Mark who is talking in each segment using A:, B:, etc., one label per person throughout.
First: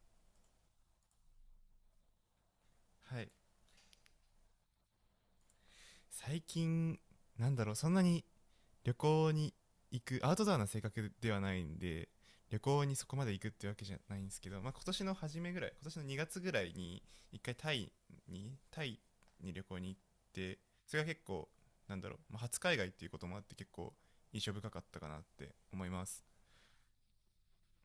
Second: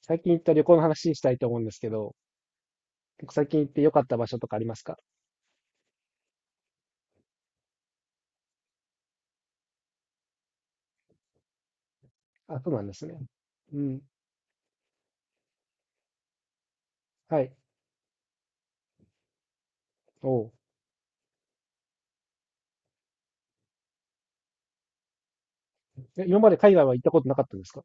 A: 最近行った旅行の話したいと思うんですけど、
B: はい。
A: 最近行って良かった場所とかありますか？
B: 最近そんなに旅行に行くアウトドアな性格ではないんで、旅
A: あ、そうな
B: 行
A: んで
B: に
A: す
B: そ
A: ね。
B: こまで行くってわ
A: う
B: けじゃ
A: ん。
B: ないんですけど、まあ、今年の2月ぐらいに一
A: はい。
B: 回タイに旅行に行っ
A: おう。
B: て、それが結構まあ、初海外っていうこともあって結構印象深かったかなって思います。
A: え、今まで海外は行ったことなかったんですか？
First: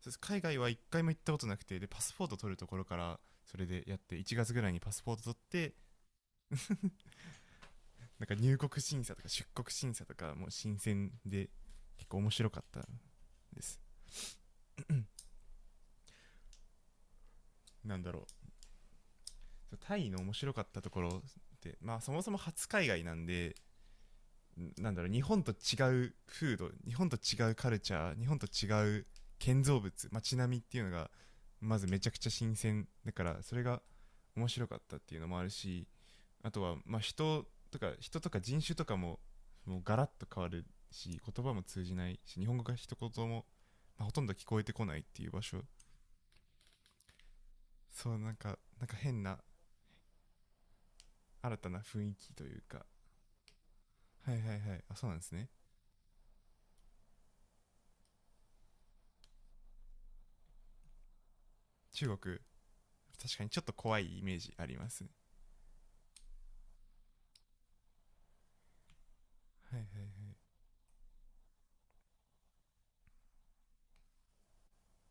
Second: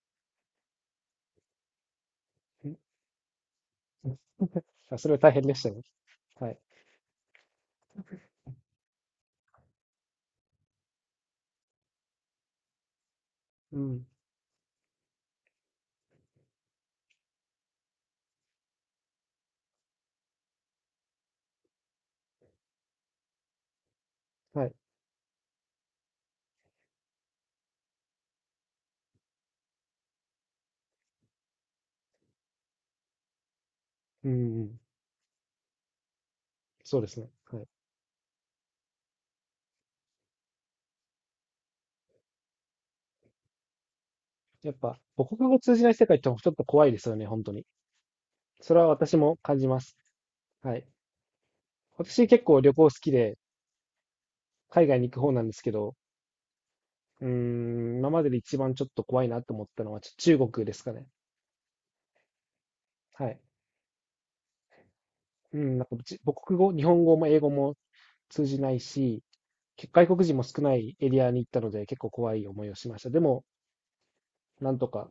B: そうです、海外は一回も行ったことなくて、でパスポート取るところか
A: ん、
B: ら、それでやっ
A: う
B: て
A: ん。
B: 1月ぐらいにパ
A: あ、
B: ス
A: それ
B: ポー
A: は
B: ト
A: 大
B: 取
A: 変
B: っ
A: でした
B: て、
A: ね。はい。
B: なんか入国審査とか出国審査とかもう新鮮で結構面白かったで
A: う
B: す。
A: ん。
B: なんだろタイの面白かったところって、まあそもそも初海外なんで、
A: はい。
B: 日本と違う風土、日本と違うカルチャー、日本と違う建造物、街並みっていうのがまずめちゃくちゃ新鮮だから、それが
A: う
B: 面
A: ん、う
B: 白か
A: ん。
B: ったっていうのもあるし、あとは
A: そ
B: ま
A: う
B: あ
A: ですね。はい。
B: 人とか人種とかももうガラッと変わるし、言葉も通じないし、日本語が一言も、まあ、ほとんど聞こえ
A: や
B: て
A: っ
B: こな
A: ぱ、
B: いっていう
A: 母
B: 場
A: 国語
B: 所。
A: 通じない世界ってちょっと怖いですよね、本当に。
B: そう、
A: それ
B: なん
A: は
B: か
A: 私
B: 変
A: も
B: な
A: 感じます。はい。
B: 新たな雰囲
A: 私
B: 気と
A: 結
B: い
A: 構
B: う
A: 旅行
B: か。
A: 好きで、
B: はいはいはい。
A: 海
B: あ、
A: 外
B: そ
A: に
B: うなん
A: 行く
B: で
A: 方
B: す
A: なん
B: ね。
A: ですけど、今までで一番ちょっと怖いなと思ったのは中国ですかね。
B: 中国、確
A: はい。
B: かにちょっと怖いイメージあります。
A: うん、なんかじ母国語、日本語も英語も通じないし、
B: はいはいは
A: 外国
B: い。
A: 人も少ないエリアに行ったので結構怖い思いをしました。でも、なんとか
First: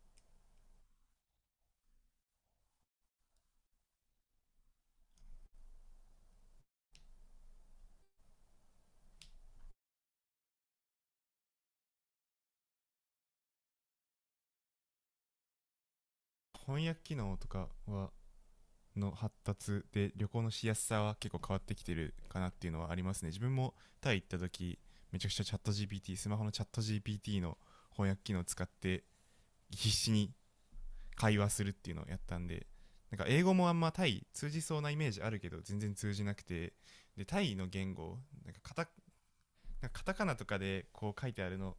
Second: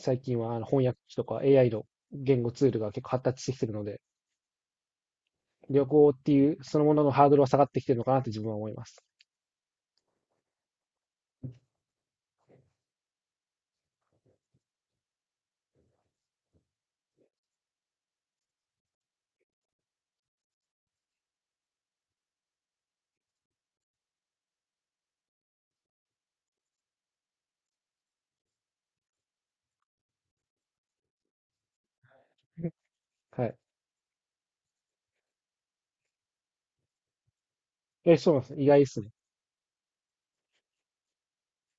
A: 最近は翻訳機とか AI の言語ツールが結構発達してきてるので、旅行っていうそのもののハードルは下がってきてるのかなって自分は思います。
B: 翻訳機能とかはの発達で旅行のしやすさは結構変わってきてるかなっていうのはありますね、自分も。タイ行った時めちゃくちゃチャット GPT スマホのチャット GPT の翻訳機能を使って必死に会話するっていうのをやったんで。なんか英
A: は
B: 語
A: い。
B: もあんまタイ通じそうなイメージあるけど全然通じなくて、でタイの言
A: え、
B: 語、
A: そうなんで
B: なん
A: す
B: か
A: ね。意
B: カ
A: 外で
B: タ
A: すね。
B: なんかカタカナとかでこう書いてあるのを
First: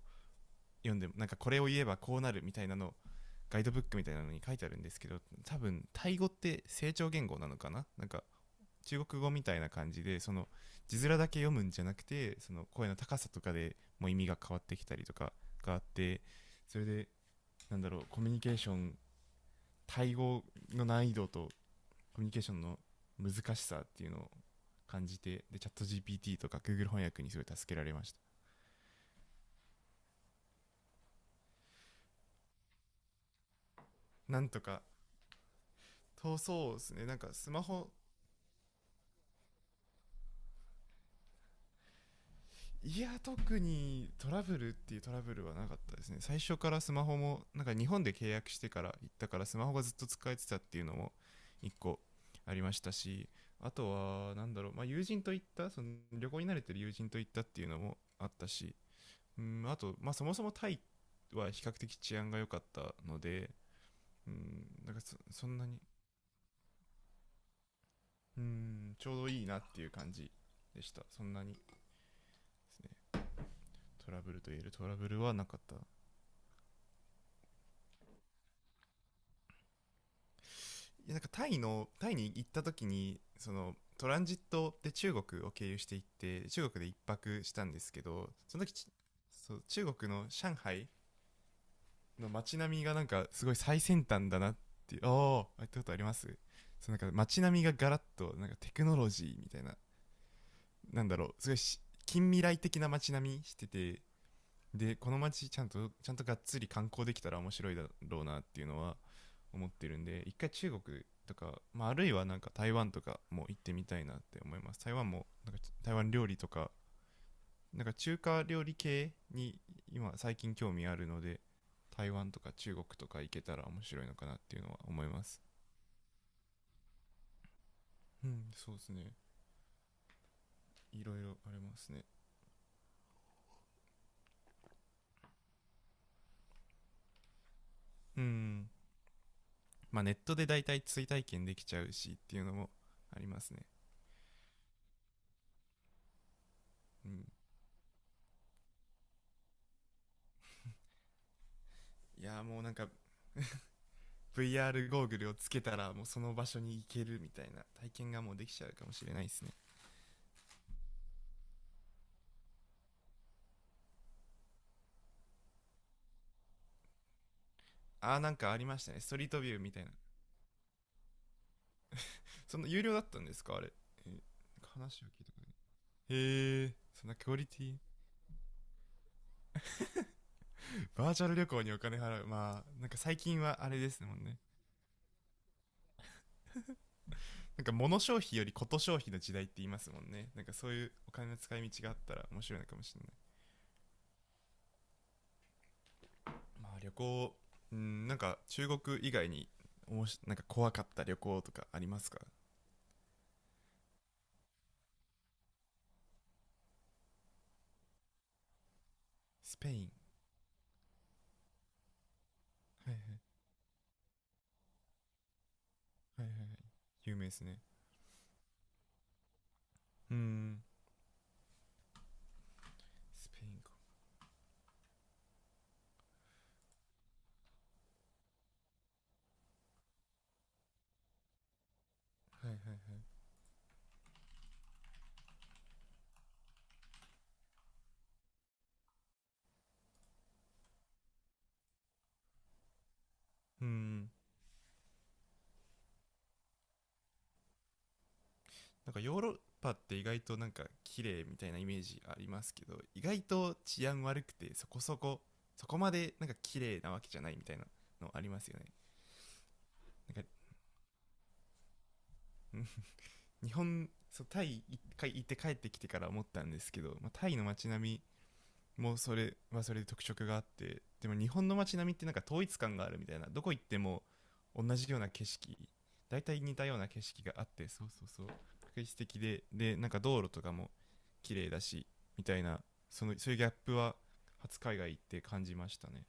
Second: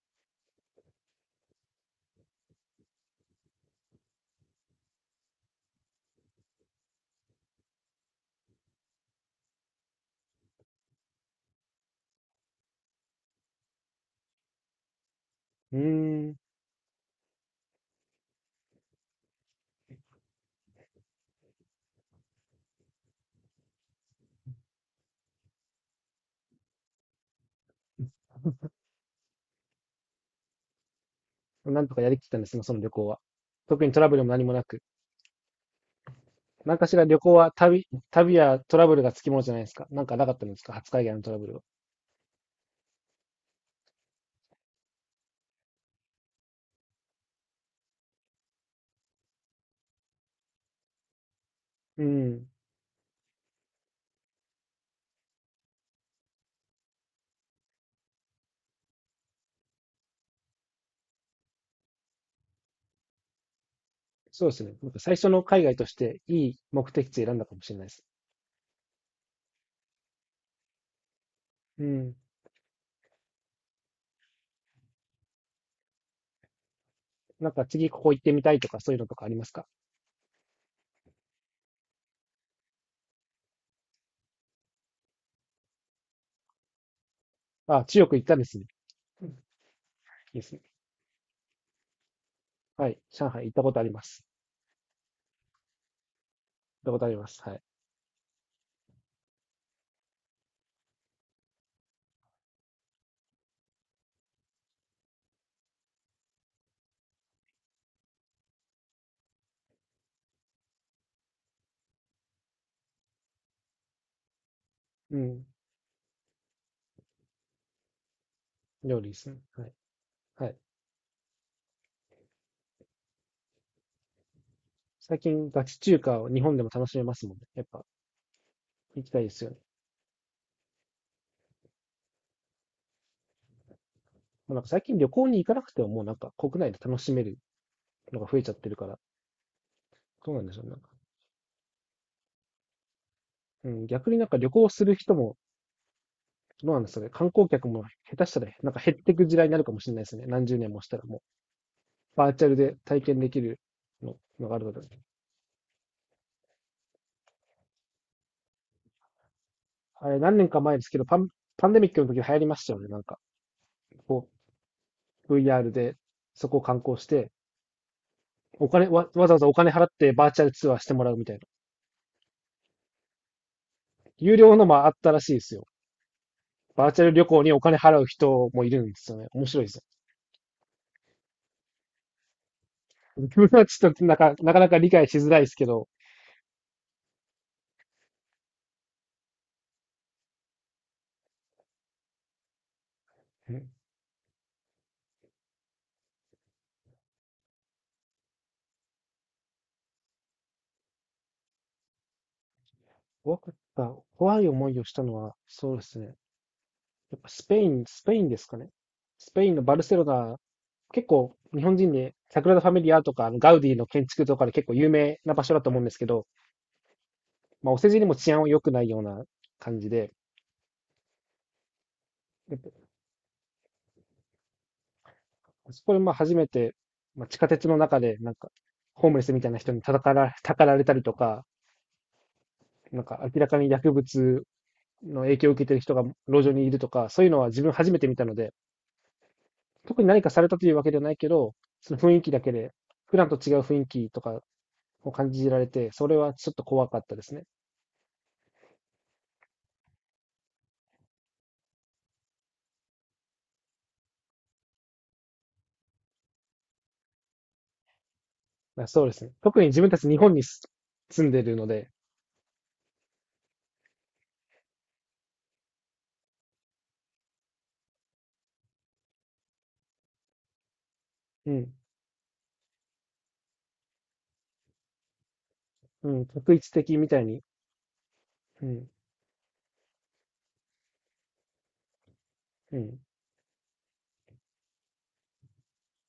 B: 読んでも、なんかこれを言えばこうなるみたいなのガイドブックみたいなのに書いてあるんですけど、多分タイ語って成長言語なのかな、なんか中国語みたいな感じで、その字面だけ読むんじゃなくて、その声の高さとかでもう意味が変わってきたりとかがあ
A: う
B: って、
A: ーん。
B: それでコミュニケーションタイ語の難易度とコミュニケーションの難しさっていうのを感じて、でチャット GPT とか Google 翻訳にすごい助けられました。
A: なんとかやりきったんですね、その旅行は。特にトラブルも
B: な
A: 何
B: ん
A: も
B: と
A: なく。
B: か、そうそ
A: な
B: う
A: ん
B: で
A: か
B: す
A: しら
B: ね、なん
A: 旅
B: か
A: 行
B: ス
A: は
B: マホ、
A: 旅やトラブルがつきものじゃないですか。なんかなかったんですか、初海外のトラブルは？
B: いや特にトラブルっていうトラブルはなかったですね。最初からスマホもなんか日本で契約してから行ったから、スマホがずっと使えてたっていうのも1個
A: うん。
B: ありましたし、あとはなんだろう、まあ、友人と行ったその旅行に慣れてる友人と行ったっていうのもあったし、うんあと、まあ、そもそもタイは比較的治安が良かったので、う
A: そうです
B: ん、
A: ね。なん
B: なん
A: か
B: か
A: 最初の
B: そん
A: 海
B: な
A: 外
B: に、
A: としていい目的地選んだかもしれないです。
B: うん、ちょうどいいなっていう感じでした。そんなにで
A: うん。
B: すね、トラブルと言えるトラブルはなかった。
A: なんか次ここ行ってみたいとかそういうのとかありますか？
B: いや、なんかタイに行った時にそのトランジットで中国を経由していって、中国で一泊したんで
A: あ、
B: すけ
A: 中国行っ
B: ど、
A: たんで
B: そ
A: すね。
B: の時
A: うん、いい
B: そう中国の
A: です
B: 上
A: ね。
B: 海の街並み
A: は
B: が
A: い。
B: なんか
A: 上海
B: す
A: 行
B: ご
A: っ
B: い
A: たこと
B: 最
A: ありま
B: 先
A: す。
B: 端だなって、ああ行ったことあります。
A: 行った
B: そう、なん
A: ことあ
B: か
A: ります。
B: 街
A: は
B: 並
A: い。
B: みがガラッとなんかテクノロジーみたいな、なんだろう、すごいし近未来的な街並みしてて、でこの街ちゃんとがっつり観光できたら面白いだろうなっていうのは思ってるんで、一回中国とか、まあ、あるいはなんか台湾とかも行ってみたいなって思います。台湾
A: う
B: も
A: ん。
B: なんか台湾料理とかなんか中華料理
A: 料理
B: 系
A: ですね。
B: に
A: はい。
B: 今最
A: は
B: 近
A: い。
B: 興味あるので、台湾とか中国とか行けたら面白いのかなっていうのは思い
A: 最
B: ます。
A: 近ガチ中華を日本でも楽しめますもんね。やっぱ
B: うん、そうです
A: 行き
B: ね、
A: たいですよね。
B: いろいろありますね。
A: まあ、なんか最近旅行に行かなくてももうなんか国内で楽しめるの
B: う
A: が増えちゃっ
B: ん、
A: てるから、
B: まあネッ
A: そう
B: ト
A: なん
B: で
A: です
B: だ
A: よ、
B: い
A: ね。
B: た
A: なん
B: い
A: か、
B: 追体験できちゃうしっていうのもありますね。
A: うん、逆になんか旅行する人もどうなんですか
B: う
A: ね。
B: ん、
A: 観光客も下手したら、なんか減っていく時代になるかもしれないですね。何十年もしたらもう、
B: い
A: バ
B: や
A: ー
B: ー
A: チャル
B: もうなん
A: で
B: か
A: 体験できるののがあるので。
B: VR ゴーグルをつけたらもうその場所に行けるみたいな体験がもうできちゃうかもしれないですね。
A: あれ、何年か前ですけど、パンデミックの時流行りましたよね。なんか、こう、VR で、そこを観光して、
B: あー、なんかあり
A: お
B: まし
A: 金、
B: たね
A: わ、
B: ストリ
A: わ
B: ー
A: ざわ
B: ト
A: ざお
B: ビュー
A: 金
B: みたい
A: 払っ
B: な。
A: てバーチャルツアーしてもらうみたいな。
B: その有料だったんですかあれ、えーなん
A: 有料の
B: か
A: もあっ
B: 話を
A: たら
B: 聞い
A: し
B: た
A: いで
B: こと、
A: すよ。
B: へえ、
A: バーチャ
B: そん
A: ル
B: な
A: 旅
B: クオ
A: 行
B: リ
A: にお
B: ティ。
A: 金払う人もいるんですよね。面白いですよ。
B: バーチャル旅行にお金払う、まあなんか最
A: 自
B: 近
A: 分
B: は
A: は
B: あれ
A: ち
B: で
A: ょっと
B: すもんね。
A: なかなか理解しづらいですけど、
B: なんか物消費よりこと消費の時代って言いますもんね。なんかそういうお金の使い道があったら面白いのかもしれない。まあ旅行。うん、なんか中国以外におもしなんか怖かった旅行とかありますか？
A: 怖かった。怖い思いをしたのは、そうですね。やっぱスペイン、スペインですかね。スペイン
B: ス
A: の
B: ペ
A: バ
B: イ
A: ル
B: ン。
A: セロナ、結構日本人で、サグラダ・ファミ
B: は
A: リ
B: いは
A: ア
B: い
A: とか、あ
B: は
A: のガウディの建築とかで結構有名な場所だと思うんですけ
B: い
A: ど、
B: はいはい、有名ですね。
A: まあ、お世辞にも治安は良くないような感じで、
B: うん、
A: やっぱ
B: スペインか。
A: そこでまあ初めて、まあ、地下鉄の中で、なんか、ホームレスみたいな人に叩から、たかられたりとか、
B: はいはい。
A: なんか明らかに薬物の影響を受けている人が路上にいるとか、そういうのは自分初めて見たので、特に何かされたというわけではないけど、その雰囲気だけで、普段と違う
B: う
A: 雰囲気
B: ん、
A: とかを感じられて、それはちょっと怖かったですね。
B: なんかヨーロッパって意外となんか綺麗みたいなイメージありますけど、意外と治安悪くてそこまでなんか綺麗なわけじゃないみたいなのありますよね。
A: そうですね。特に自分たち
B: な
A: 日
B: んか
A: 本に住んでるので、
B: 日本、そうタイ一回行って帰ってきてから思ったんですけど、まあ、タイの街並みもうそれはそれで特色があって、でも日本
A: う
B: の
A: ん、
B: 街並みってなんか統一感があるみたいな、どこ行っても同じような景色
A: う
B: 大
A: ん、
B: 体
A: 特
B: 似た
A: 一
B: ような
A: 的
B: 景
A: みた
B: 色
A: い
B: が
A: に、
B: あって、そうそうそう
A: う
B: 確実
A: ん、
B: 的で、でなんか道路とかも綺麗だしみたいな、
A: うん。
B: そのそういうギャップは初海外行って感じましたね。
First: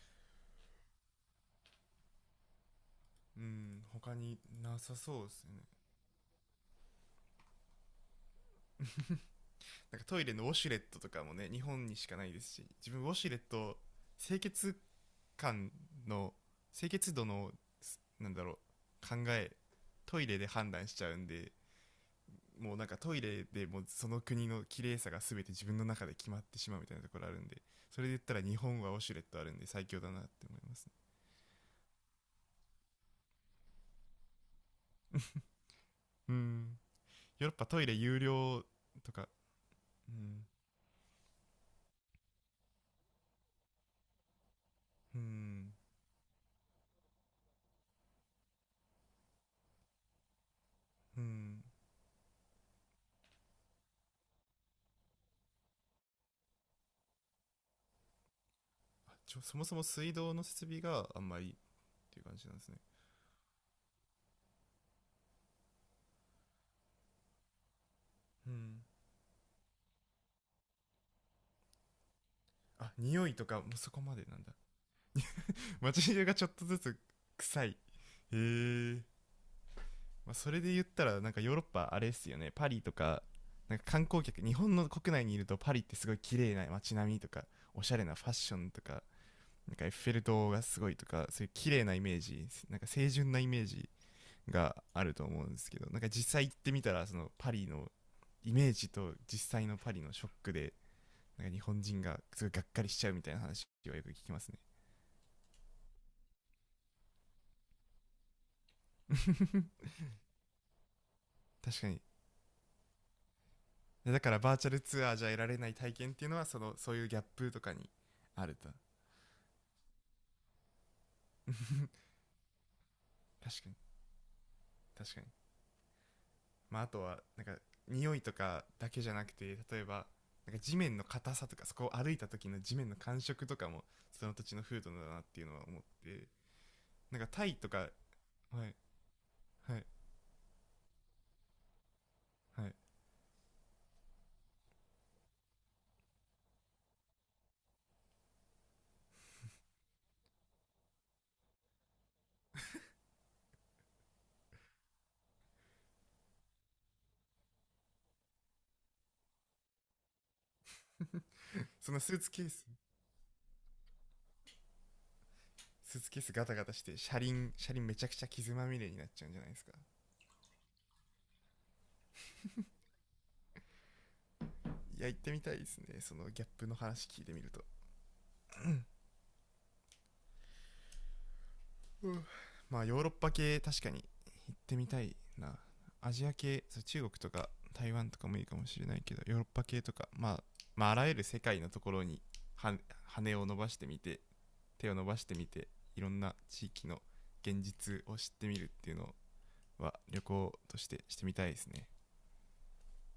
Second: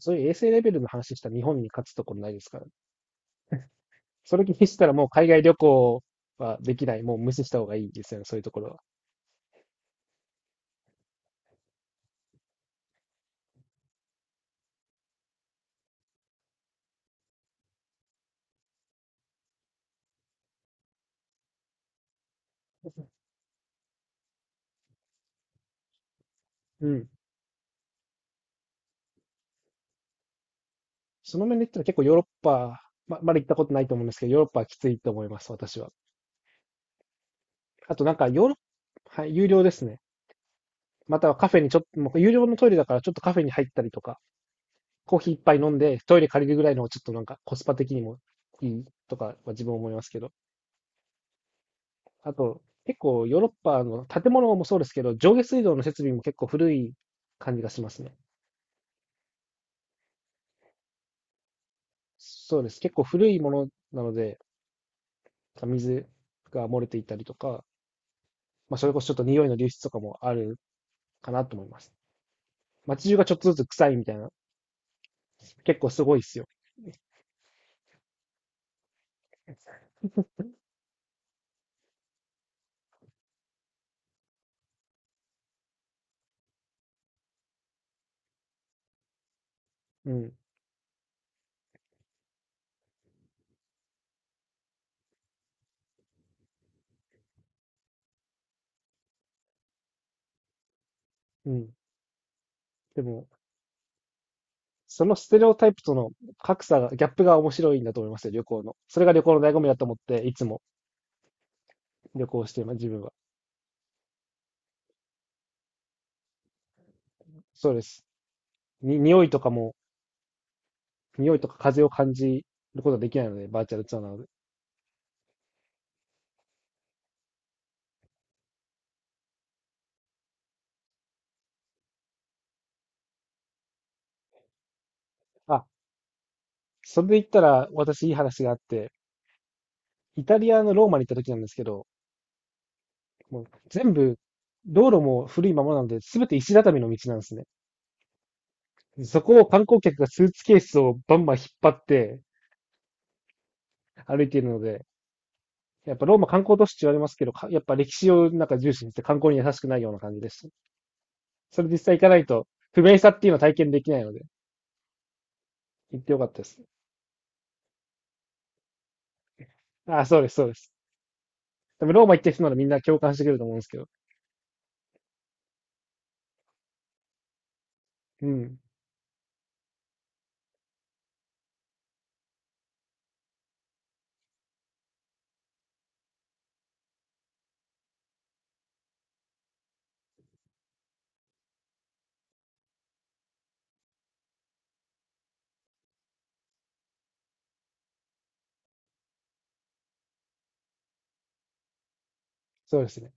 A: そういう衛生レベルの話したら日本に勝つところないですから。
B: うん、他
A: そ
B: に
A: れ気にし
B: な
A: たら
B: さ
A: もう
B: そう
A: 海
B: で
A: 外
B: す
A: 旅
B: ね。
A: 行はできない。もう無視した方がいいですよね、そういうところは。
B: なんかトイレのウォシュレットとかもね日本にしかないですし、自分ウォシュレット清潔感の清潔度のなんだろう考えトイレで判断しちゃうんで、もうなんかトイレでもうその国の綺麗さが全て自分の中で決まってしまう
A: う
B: みたいな
A: ん。
B: ところあるんで、それで言ったら日本はウォシュレットあるんで最強だなって思いますね。
A: その面で言ったら結構ヨーロッパ、まだ行ったことないと思うんですけど、ヨーロッパはきついと思います、私は。
B: うん、ヨーロッパトイレ
A: あとなん
B: 有
A: かヨーロッ
B: 料と
A: パ、
B: か。
A: はい、有料ですね。
B: うん
A: またはカフェにちょっと、もう有料のトイレだからちょっとカフェに入ったりとか、コー
B: う
A: ヒー一杯飲
B: ん
A: んでトイレ借りるぐらいのちょっとなんかコスパ的にもいいとかは自分は思いますけど。
B: うん。
A: あと、結構ヨーロッパの建物もそうですけど、上下水道の設備も結構古い感じがしますね。
B: ちょ、そもそも水道の設備があんまりっていう感じなん
A: そ
B: で
A: う
B: す
A: で
B: ね。
A: す。結構古いものなので、水が漏れていたりとか、
B: う
A: まあ、
B: ん、
A: それこそちょっと匂いの流出とかもあるかなと思います。
B: あ、
A: 街中が
B: 匂
A: ち
B: い
A: ょっ
B: と
A: と
B: か
A: ずつ
B: もそ
A: 臭い
B: こ
A: みた
B: ま
A: い
B: で
A: な、
B: なんだ、
A: 結構す
B: 街
A: ごいっ
B: 中が
A: す
B: ち
A: よ。
B: ょっとずつ臭い、へー。まあ、それで言ったらなんかヨーロッパあれですよねパリとか、なんか観光客日本の国内にいるとパリってすごい綺麗な街並みとか、おしゃれなファッションとか、なんかエッフ
A: う
B: ェル
A: ん、
B: 塔がすごいとかそういう綺麗なイメージ、なんか清純なイメージがあると思うんですけど、なんか実際行ってみたらそのパリのイメージと実際のパリのショックで、なん
A: う
B: か日
A: ん。
B: 本人がすごいがっかりし
A: で
B: ちゃうみ
A: も、
B: たいな話はよく聞きますね。
A: そのステレオタイプとの格差が、ギャップが面白いんだと思いますよ、旅行の。それが旅行の醍醐味だと思って、いつも
B: 確かに。
A: 旅行しています、自分は。
B: だからバーチャルツアーじゃ得られない体験っていうのはそのそういうギャップと
A: そ
B: か
A: うで
B: に
A: す。
B: あると。
A: に、匂いとかも、匂いとか風を感じることはできないので、
B: 確
A: バー
B: かに、
A: チャルツアーなので。
B: 確かに。まああとはなんか匂いとかだけじゃなくて、例えばなんか地面の硬さとかそこを歩いた時の地面の感触とかもその土地の風土だなっていうの
A: あ、
B: は思って、
A: それで
B: なん
A: 言っ
B: か
A: た
B: タイ
A: ら、
B: とか。はい
A: 私いい話があって、
B: はい
A: イタリアのローマに行った時なんですけど、
B: はい。
A: もう全部、道路も古いままなので、すべて石畳の道なんですね。そこを観光客がスーツケースをバンバン引っ張って歩いているので、やっぱローマ観光都市って言われますけど、やっぱ歴史をなんか重視にして観光に優しくないような感じです。それ実
B: そ
A: 際行
B: の
A: か
B: ス
A: な
B: ー
A: い
B: ツケ
A: と、
B: ース
A: 不便さっていうのは体験できないので、
B: ス
A: 行っ
B: ーツ
A: てよ
B: ケー
A: かっ
B: ス
A: たで
B: ガタ
A: す。
B: ガタして車輪めちゃくちゃ傷まみれになっちゃうんじゃないですか？
A: あ、そうです、そうです。多分ローマ行ってる人ならみんな共感してくれると思うんですけど。
B: いや行ってみたいですね、そのギャップの話聞いてみると、
A: うん、
B: うん、まあヨーロッパ系確かに行ってみたいな。アジア系、そう中国とか台湾とかもいいかもしれないけど、ヨーロッパ系とか、まあ、まああらゆる世界のところに羽を伸ばしてみて手を伸ばしてみていろんな地域の現実を知ってみるっていうのは旅行としてしてみたいですね。
A: そうですね。